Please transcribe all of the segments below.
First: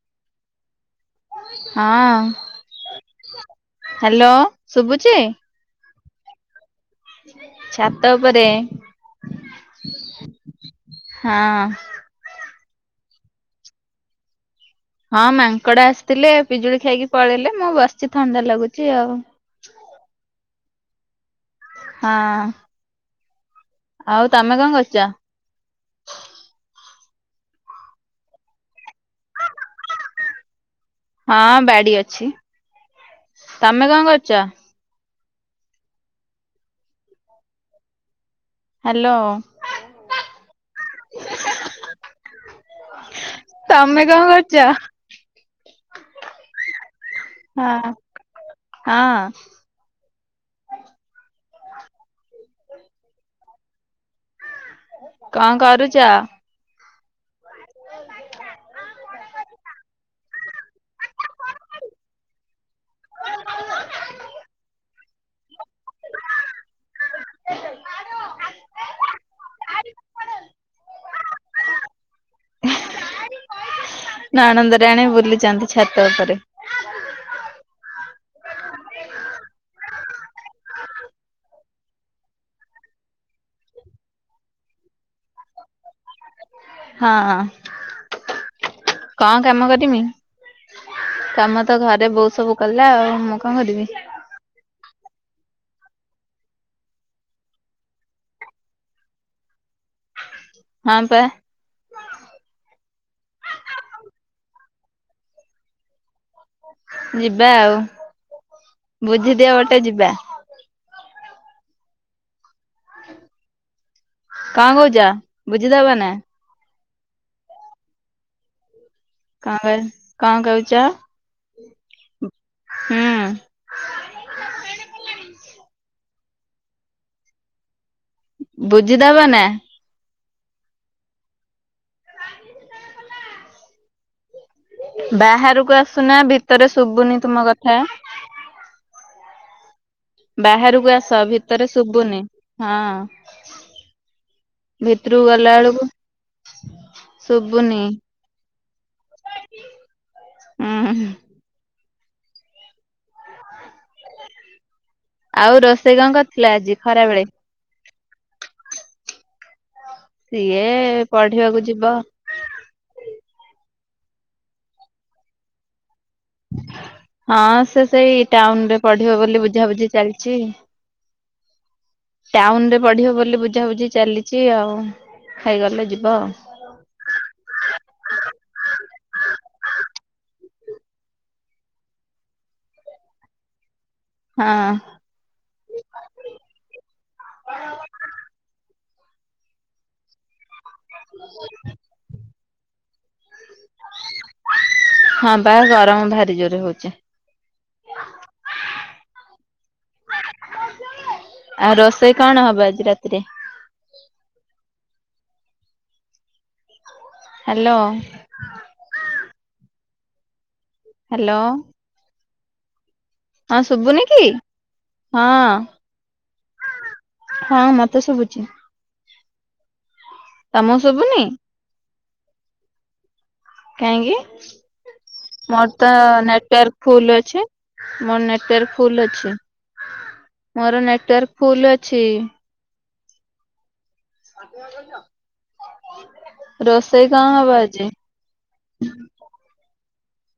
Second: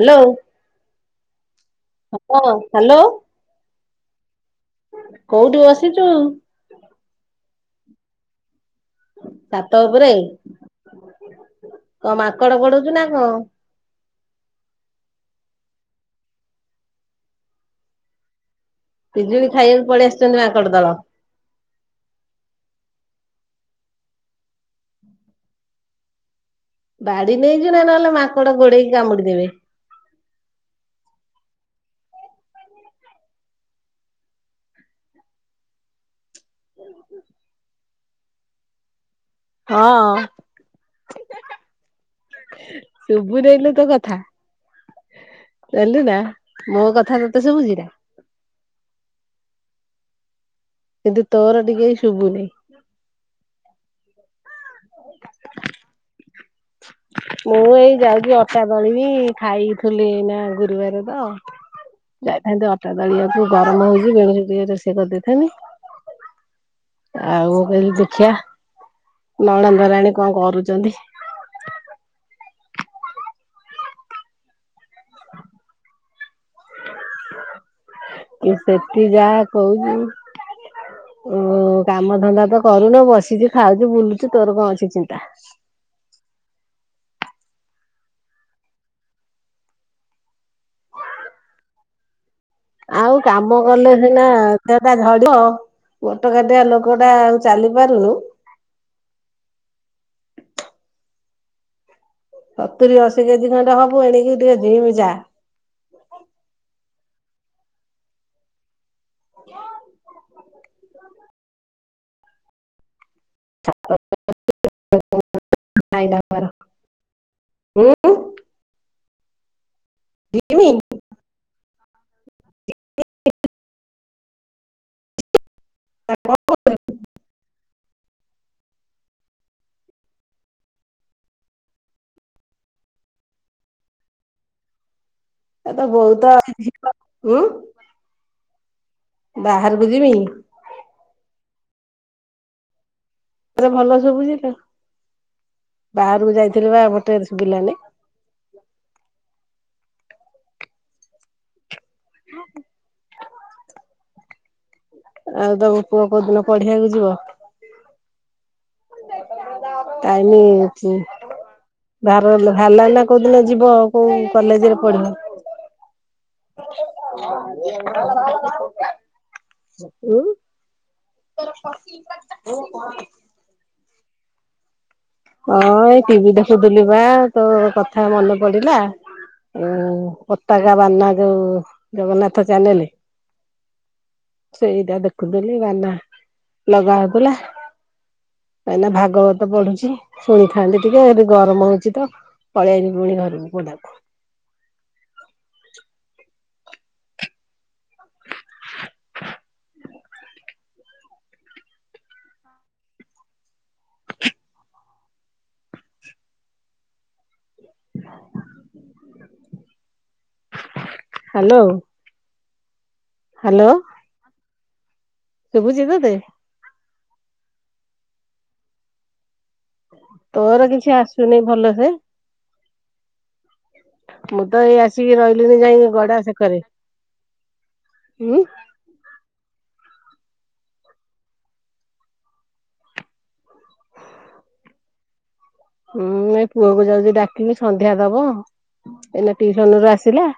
Hello. ହଁ hello hello ଶୁବୁଚି? କୋଉଠି ବସିଛୁ ଛାତ ଉପରେ। ଛାତ ଉପରେ ହଁ। ଙ୍କମାଙ୍କଡ଼ ଗୋଢଉଚୁନା କଁ। ହଁ ମାଙ୍କଡ଼ ଆସିଥିଲେ ପିଜୁଳି ଖାଇକି ପଳେଇଲେ ମୁବସଚି ଥଣ୍ଡା ଲାଗୁଚି ଆଉ। ପିଜୁଳି ଖାଇବାକୁ ପଳେଇ ଆସିୁଚନ୍ତି ମାଙ୍କଡ଼ ଦଳ। ହଁ। ଆଉ ତମେକଣ କରୁଚ? ବାଡ଼ି ନେଇଚୁନା ନହେଲେ ମାଙ୍କଡ଼ ଗୋଡ଼େଇକି କାମୁଡ଼ିଦେବେ? ହଁ ବାଡ଼ିଅଛି ତମେକଣ କରୁଚ? [inaudible] ହାଲୋ। ହଁ। ଶୁବୁନେଇଲୋ ତମେ ତୋକଥା। କଣ କରୁଛ? ଯାଣିଲୁନା ମୋକଥା ତତେ ହଁ ସୁବୁଚିନାଁ। ହଁ। କିନ୍ତୁ ତୋରଟିକେ ଏଇ ଶୁବୁନେଇଁ। କଣ କରୁଚ। ମୁଏଇ ଯାଉଚି ଅଟା ଦଳିବି ଖାଇଥୁଲି ଏଇନା ଗୁରୁବାରେତ। ଯାଇଥାନ୍ତି ଅଟା ଦଳିବାକୁ ଗରମ ହଉଚି ବେଣୁସୁ ଟିକେ ରୋଷେଇ କରିଦେଇଥାନ୍ତି। ଆଉ ମୁକଇଲି ଦେଖିଆ ନଣନ୍ଦରାଣୀ କଣ କରୁଚନ୍ତି। ନଣନ୍ଦରାଣୀ ବୁଲୁଚନ୍ତି ଛାତ ଉପରେ। ଇଏ ସେଠି ଯାହା କୋଉଚୁ ଉଁ କାମ ଧନ୍ଦାତ କରୁନ ବସିଚୁ ଖାଉଚୁ ବୁଲୁଚୁ ତୋର କଣଅଛି ଚିନ୍ତା। ହଁ। କଁ କାମ କରିମି କାମ ତ ଘରେ ବୋଉ ସବୁ କଲା ଆଉ ମୁଁ କଣ କାମ କରିବି। କଲେ ହେ ନାଁ ଦେହଟା ଝଡ଼ିବ ମୋଟ କାଟିଆ ଲୋକଟା ଆଉ ଚାଲିପାରୁନି। ହଁପା। ସତୁରି ଅଶୀ କେଜି ଖଣ୍ଡେ ହବୁ ଏଣିକି ଟିକେ ଜିମ ଯା। ଯିବା ଆଉ ବୁଝିଦିଅ ଗଟେ ଯିବା। କଣ କହୁଚ ବୁଝିଦବ ନା? [inaudible] ଉଁ। କଣ ଏଇ କଣ ଜିମି କଉଚ? ହୁଁ। [inaudible] ବୁଝିଦବ ନା। ବାହାରୁକୁ ତୋ ବୋଉ ଆସୁନା ତ ବହୁତ ଭିତରେ ଶୁଭୁନି ତୁମ କଥା। ବାହାରୁକୁ ଯିବି? ବାହାରକୁ ଆସ ଭିତରେ ଶୁଭୁନି ହଁ। ଏ ଭଲ ସବୁଚି ଲୋ ଭିତରକୁ ଗଲା ବେଳକୁ ବାହାରକୁ ଯାଇଥିଲିପା ମୋଟେ ଶୁବିଲାନେଇ। ଉଁ ହୁଁ। ଆଉ ତମ ରୋଷେଇ ପୁଅ କଣ କୋଉଦିନ କରିଥିଲ ଆଜି ପଢିବାକୁ ଯିବ ଖରାବେଳେ? ଡାଲି ସିଏ ହେଇଚି ପଢିବାକୁ ଯିବ ବାପ୍ ହେଲା ନା କୋଉ ଦିନ ଯିବ ଆଉ କୋଉ କଲେଜରେ ପଢିବ? ହଁ ସେ ସେଇ ଟାଉନରେ ପଢିବ ବୋଲି ବୁଝାବୁଝି ଉଁ। ଚାଲିଛି। ଟାଉନରେ ପଢିବ ବୋଲି ବୁଝାବୁଝି ଚାଲିଛି ଆଉ ହଁ ହେଇଗଲେ ଏଇ ଯିବ ଟିଭିି ଆଉ ଦେଖୁଥିଲି ବା ତୋ କଥା ମନ ପଡିଲା। ଆ ପତାକା ବାନା ଯୋଉ ଜଗନ୍ନାଥ ଚ୍ୟାନେଲ। ହଁ ସେଇଟା ଦେ ପୁରୀ ବାନା ଲଗା ହଉଥିଲା ଏଇନା ଭାଗବତ ପଢୁଛି। ଶୁଣିଥାନ୍ତି ଟିକେ ଏଠି ଗରମ ହଉଛି ତ ପଳେଇଆଇଲି ପୁଣି ଘରକୁ [inaudible] ହଁ ବା ଗରମ ଭାରି ଜୋରେ ହଉଚି। ଆଉ ରୋଷେଇ କଣ ହବ ଆଜି ରାତିରେ? ହ୍ୟାଲୋ। ହ୍ୟାଲୋ। ହାଲୋ ହଁ ହାଲୋ ଶୁଭୁନି କି ହଁ। ଶୁଭୁଛି ତତେ ହଁ ମତେ ଶୁଭୁଛି। ତୋର ତମକୁ କିଛି ଶୁଭୁନି? ଆସୁନି ଭଲସେ। ମୁଁ କାହିଁକି ତ ଏଇ ଆସିକି ରହିଲିଣି ଯାଇ ମୋର ତ ଗଡା ସେକରେ ନେଟୱାର୍କ ଫୁଲ ଅଛି। ମୋର ଉଁ ନେଟୱାର୍କ୍ ଫୁଲ ଅଛି ମୋର ନେଟୱାର୍କ ଫୁଲ ଅଛି। [inaudible] ହୁଁ ଏ ପୁଅ କୁ ରୋଷେଇ ଯାଉଛି କଣ ହବ ଡାକିବି ଆଜି? ସନ୍ଧ୍ୟା ଦବ ଏଇନା ଟିସନରୁ ଆସିଲା।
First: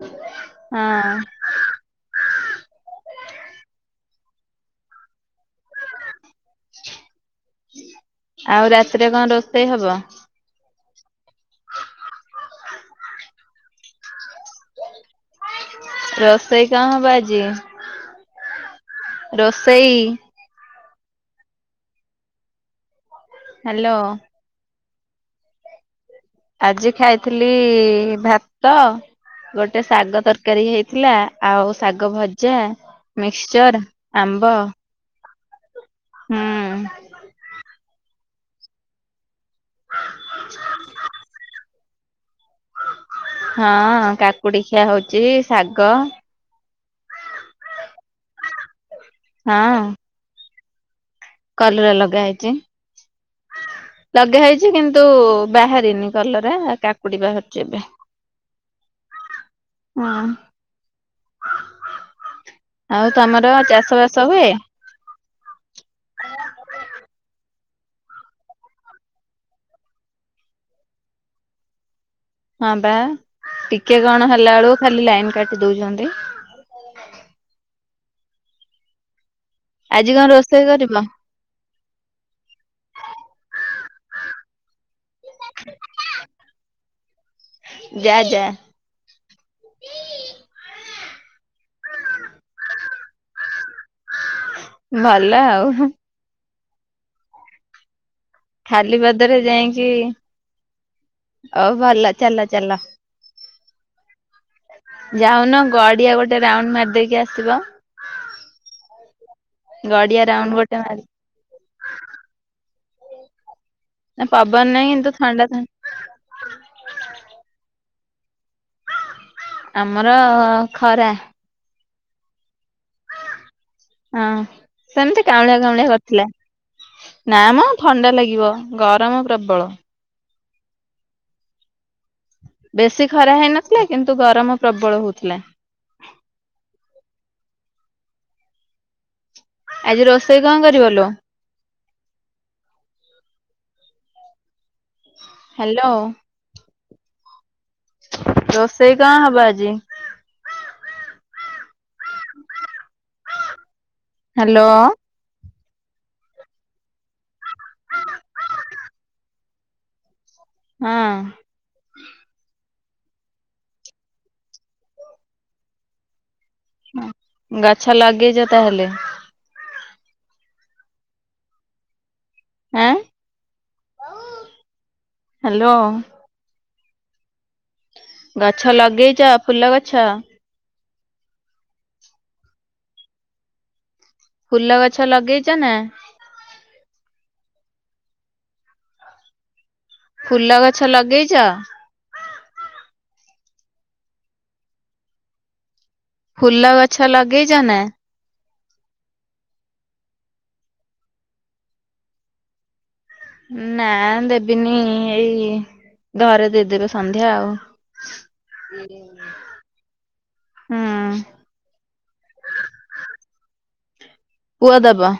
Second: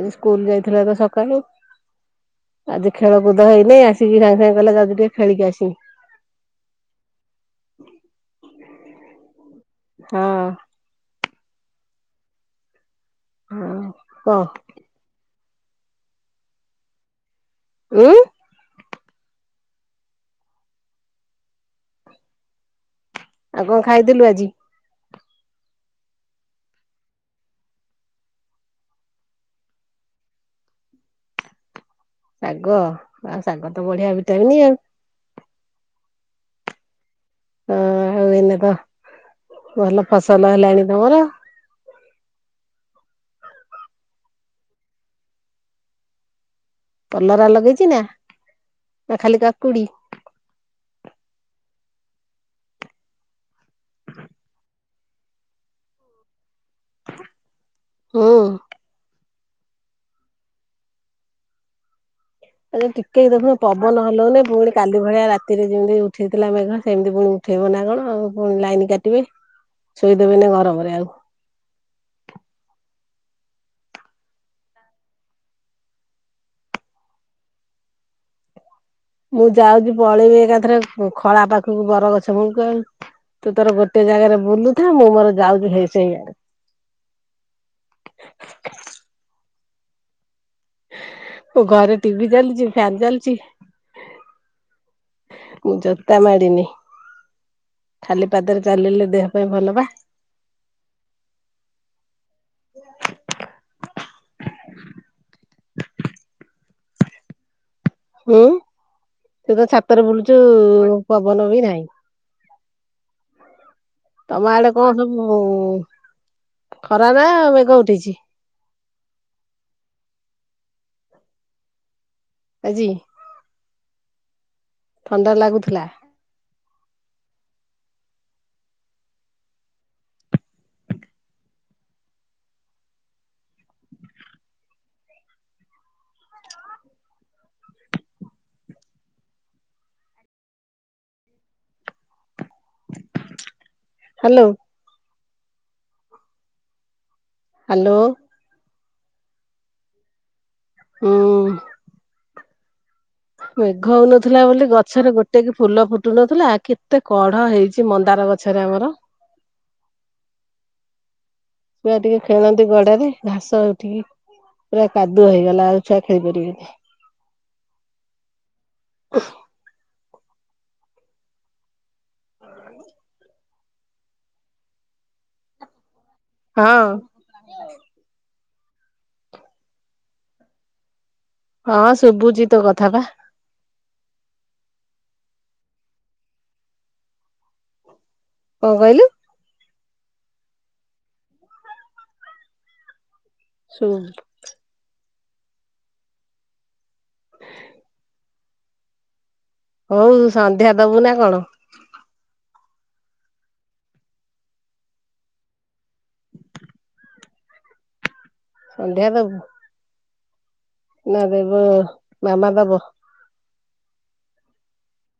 ଆଜି ସ୍କୁଲ ଯାଇଥିଲା ତ ହଁ ସକାଳୁ। ଆଜି ଖେଳକୁଦ ହେଇନି ଆସିକି ସାଙ୍ଗେ ସାଙ୍ଗେ କହିଲା ଯାଉଛି ଟିକେ ଖେିଳିକି ଆସିବି। ଆଉ ରାତିରେ କଣ ରୋଷେଇ ହବ? ହଁ। ହଁ କହ? ରୋଷେଇ କଣ ହବ ଆଜି? ଉଁ। ରୋଷେଇ ଆଉ କଣ ହ୍ୟାଲୋ ଖାଇଥିଲୁ ଆଜି? ଆଜି ଖାଇଥିଲି ଭାତ ଗୋଟେ ଶାଗ ତରକାରୀ ହେଇଥିଲା। ଆଉ ଶାଗ ଭଜା ଶାଗ ଆଉ ଶାଗ ତ ମିକ୍ସଚର୍ ବଢିଆ ଭିଟାମିନ ଆମ୍ବ। ଆଉ। ହୁଁ। ହଉ ଏନ ତ ଭଲ ଫସଲ ହେଲାଣି ତମର ହଁ କାକୁଡି ଖିଆ ହଉଛି ଶାଗ କଲରା ଲଗେଇଚ ନା ନା ଖାଲି ହଁ କାକୁଡି? କଲରା ଲଗାହେଇଛି। ଲଗେଇ ହେଇଛି କିନ୍ତୁ ବାହାରିନି କଲରା କାକୁଡି ବାହାରୁଛି ଏବେ। ହୁଁ ହୁଁ। ହଁ। ଆରେ ଆଉ ଟିକେ ଦେଖୁନ ତମର ପବନ ଚାଷ ବାସ ହଲଉନି ହୁଏ? ପୁଣି କାଲି ଭଳିଆ ରାତିରେ ଯେମିତି ଉଠେଇଥିଲା ମେଘ ସେମିତି ପୁଣି ଉଠେଇବ ନା କଣଉ ପୁଣି ଲାଇନ କାଟିବେ। ଶୋଇଦେବେନି ଗରମରେ ଆଉ। ହଁ ବା ଟିକେ କଣ ହେଲା ବେଳକୁ ଖାଲି ଲାଇନ କାଟି ଦଉଛନ୍ତି। ମୁଁ ଯାଉଛି ଆଜି କଣ ପଳେଇବି ରୋଷେଇ କରିବ? ଏକାଥରେ ଖଳା ପାଖକୁ ବରଗଛ ମୁଁ ତୁ ତୋର ଗୋଟେ ଜାଗାରେ ବୁଲୁ। ମୁଁ ମୋର ଯାଉଛି ହେଇ ସେଇଆ ଯା ଯା ଘରେ ଟିଭି ଚାଲିଛି ଫ୍ୟାନ ଚାଲିଛି। ଭଲ ଆଉ। ତା ମାଡ଼ନି ଖାଲି ପାଦରେ ଖାଲି ଚାଲିଲେ ଦେହ ପାଦରେ ପାଇଁ ଭଲ ବା। ଅଉ ଭଲ ଚାଲ ଚାଲ। ଯାଉନ ଗଡିଆ ଗୋଟେ ରାଉଣ୍ଡ ମାରିଦେଇକି ଆସିବ। ହୁଁ ସେ ତ ଛାତରେ ଗଡିଆ ବୁଲୁଛୁ। ରାଉଣ୍ଡ ଗୋଟେ ମାରି ପବନ ବି ନାହିଁ। ନା ତମ ପବନ ଆଡେ ନାହିଁ କଣ କିନ୍ତୁ ସବୁ ଥଣ୍ଡା ଥଣ୍ଡା ଖରା ନା ମେଘ ଉଠେଇଛି? ଆମର ଖରା। ଆଜି। ହଁ ସେମିତି ଥଣ୍ଡା କାଉଁଳିଆ ଲାଗୁଥିଲା କାଉଁଳିଆ ନା ମ ଥଣ୍ଡା ଲାଗିବ ଗରମ ପ୍ରବଳ। ବେଶୀ ଖରା ହେଇନଥିଲେ କିନ୍ତୁ ଗରମ ପ୍ରବଳ ହଉଥିଲା। ଆଜି ରୋଷେଇ କଣ କରିବଲୁ? ହ୍ୟାଲୋ। ହ୍ୟାଲୋ। ହ୍ୟାଲୋ। ରୋଷେଇ କଣ ହବ ଆଜି? ହୁଁ। ମେଘ ହଉନଥିଲା ବୋଲି ହ୍ୟାଲୋ ଗଛରେ ଗୋଟେ ଟକି ଫୁଲ ଫୁଟୁ ନଥିଲା କେତେ କଢ ହେଇଛି ମନ୍ଦାର ଗଛରେ ଆମର। ହଁ। ୁଆ ଟିକେ ଖେଳନ୍ତି ଗଡାରେ ଘାସ ହଉ ଟିକେ ପୁରା କାଦୁଅ ହେଇଗଲା ଆଉ ଛୁଆ ଖେଳି ପାରିବିନି। ଗଛ ଲାଗେଇଛ ତାହେଲେ। ହ [unintelligible] ହଁ ହ୍ୟାଲୋ। ହଁ। ଗଛ ଲଗେଇଛ ଫୁଲ ଗଛ। ହଁ ଶୁଭୁଛି ତ କଥା ବା। ଫୁଲ ଗଛ ଲଗେଇଛ ନା କଁ କହିଲୁ? ଫୁଲ ଗଛ ଲଗେଇଚ। ଶୁ। ଫୁଲ ଗଛ ଲଗେଇଛ ନା। ହଉ ସନ୍ଧ୍ୟା ଦବୁ ନା କଣ। ନା ଦେବିନି ଏଇ ଘରେ ଦେଇ ଦେବେ ସନ୍ଧ୍ୟା ଆଉ। ସନ୍ଧ୍ୟା ଦବୁ। ହୁଁ ନା ଦେବ ନାନା ଦବ। ପୁଅ ଦବ।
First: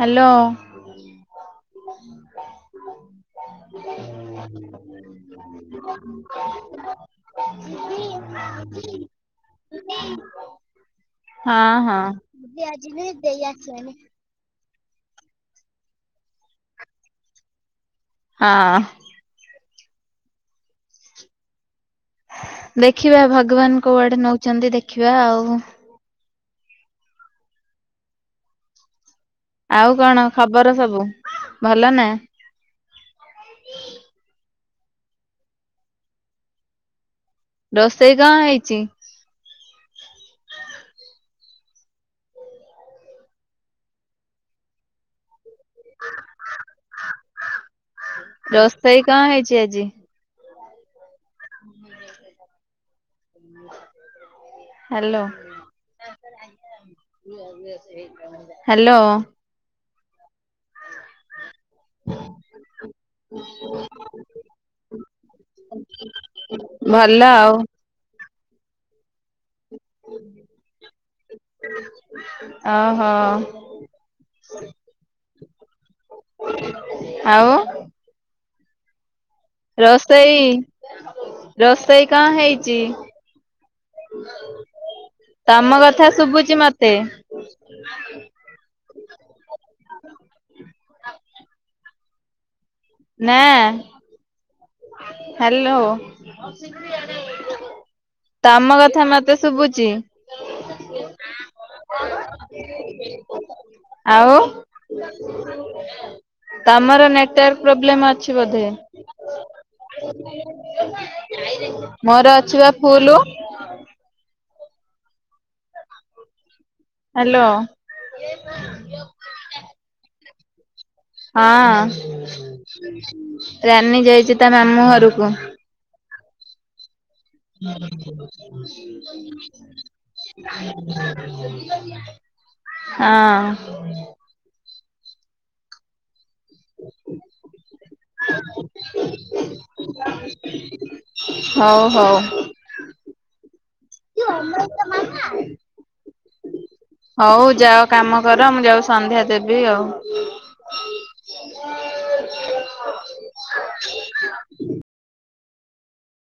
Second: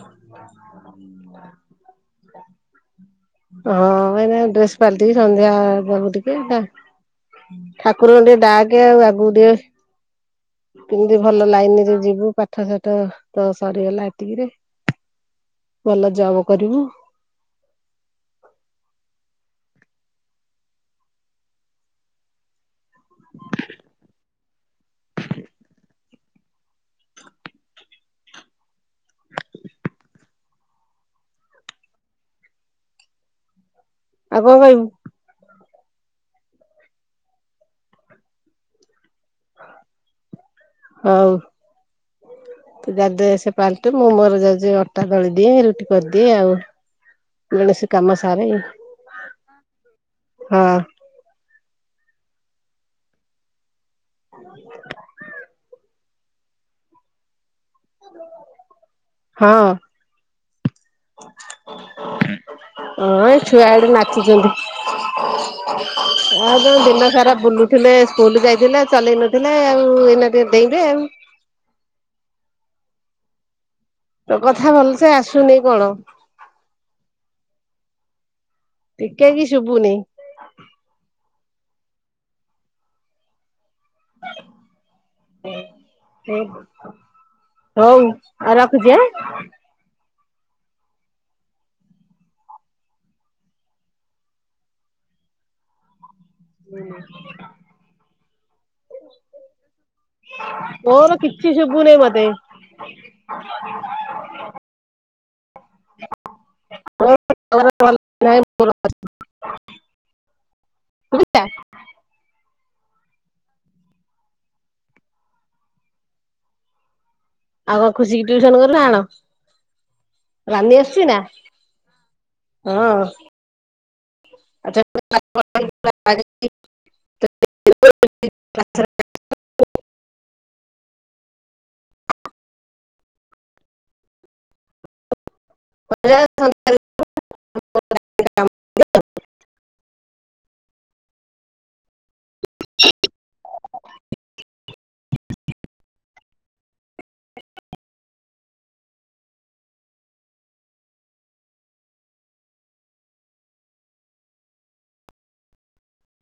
ହାଲୋ ହଁ ଏଇନା ଡ୍ରେସ ପାଲଟି କି ସନ୍ଧ୍ୟା ଦବୁ ଟିକେ ନା। ଠାକୁରଙ୍କୁ ଟିକେ ଡାକେ ଆଉ ଆଗକୁ ଟିକେ। କେମିତି ଭଲ ହଁ ଲାଇନ ରେ ହଁ ଯିବୁ ପାଠ ସାଠ ତ ସରିଗଲା। ଏତିକି ରେ ଭଲ ଜବ କରିବୁ। ହଁ। ଦେଖିବା ଭଗବାନ କୋଉଆଡେ ନଉଛନ୍ତି ଦେଖିବା ଆଉ। ଆଉ କଣ ଖବର ସବୁ ଭଲ ନା। ଆଉ କଁ କଇବୁ। ରୋଷେଇ କଁ ହେଇଚି। ହଉ। ତୁ ଯା ଡ୍ରେସ୍ ପାଲଟେ ମୁଁ ମୋର ଯାଉଛି ଅଟା ଦଳି ଦିଏ ରୁଟି। କରିଦିଏ ଆଉ ବେଳସୁ କାମ ସାରେ। ରୋଷେଇ କଣ ହେଇଚି ଆଜି? ହଁ। ହାଲୋ। ହାଲୋ। ହଁ। ହଁ ଏ ଛୁଆ ଏଠି ନାଚୁଛନ୍ତି। ଆଉ କଁ ଦିନ ଭଲ ସାରା ଆଉ ବୁଲୁଥିଲେ। ସ୍କୁଲ ଯାଇଥିଲେ ଆଉ ଚଲେଇ ନଥିଲେ ଆଉ ଏଇନା ଟିକେ ଡେଇଁବେ ଆଉ। ଅ ହ। ତୋ କଥା ଭଲ ସେ ଆସୁନେଇ କଣ। ଆଉ। ଟିକେ କି। ରୋଷେଇ ରୋଷେଇ କଁ ହେଇଛି। ତମ କଥା ଶୁଭୁଛିି ମତେ। ହଉ ଆଉ ରଖୁଛି ଆଁ। ନାଁ। ହାଲୋ ତମ କଥା। ମତେ ଶୁଭୁଚି ତୋର କିଛି ଶୁଭୁ ନେଇ ମତେ। ଆଉ। ତମର ନେଟୱାର୍କ ଆଉ ପ୍ରୋବ୍ଲେମ ଅଛି ବୋଧେ। ମୋର ଅଛି ବା ଫୁଲୁ। ହାଲୋ। ହଁ ଖୁସିି କି ଟ୍ୟୁସନ କଲୁ ନା କଣ ରାନି ଆସୁଛି ନା। ହଁ ରାନୀ ଯାଇଛି। [unintelligible] [unintelligible] ହଁ। [unintelligible] ହଉ ହଉ। ଅମର ମା ନା [inaudible] ହଉ ଯାଅ କାମ କର ମୁଁ ଯାଉ ସନ୍ଧ୍ୟା ଦେବି ଆଉ।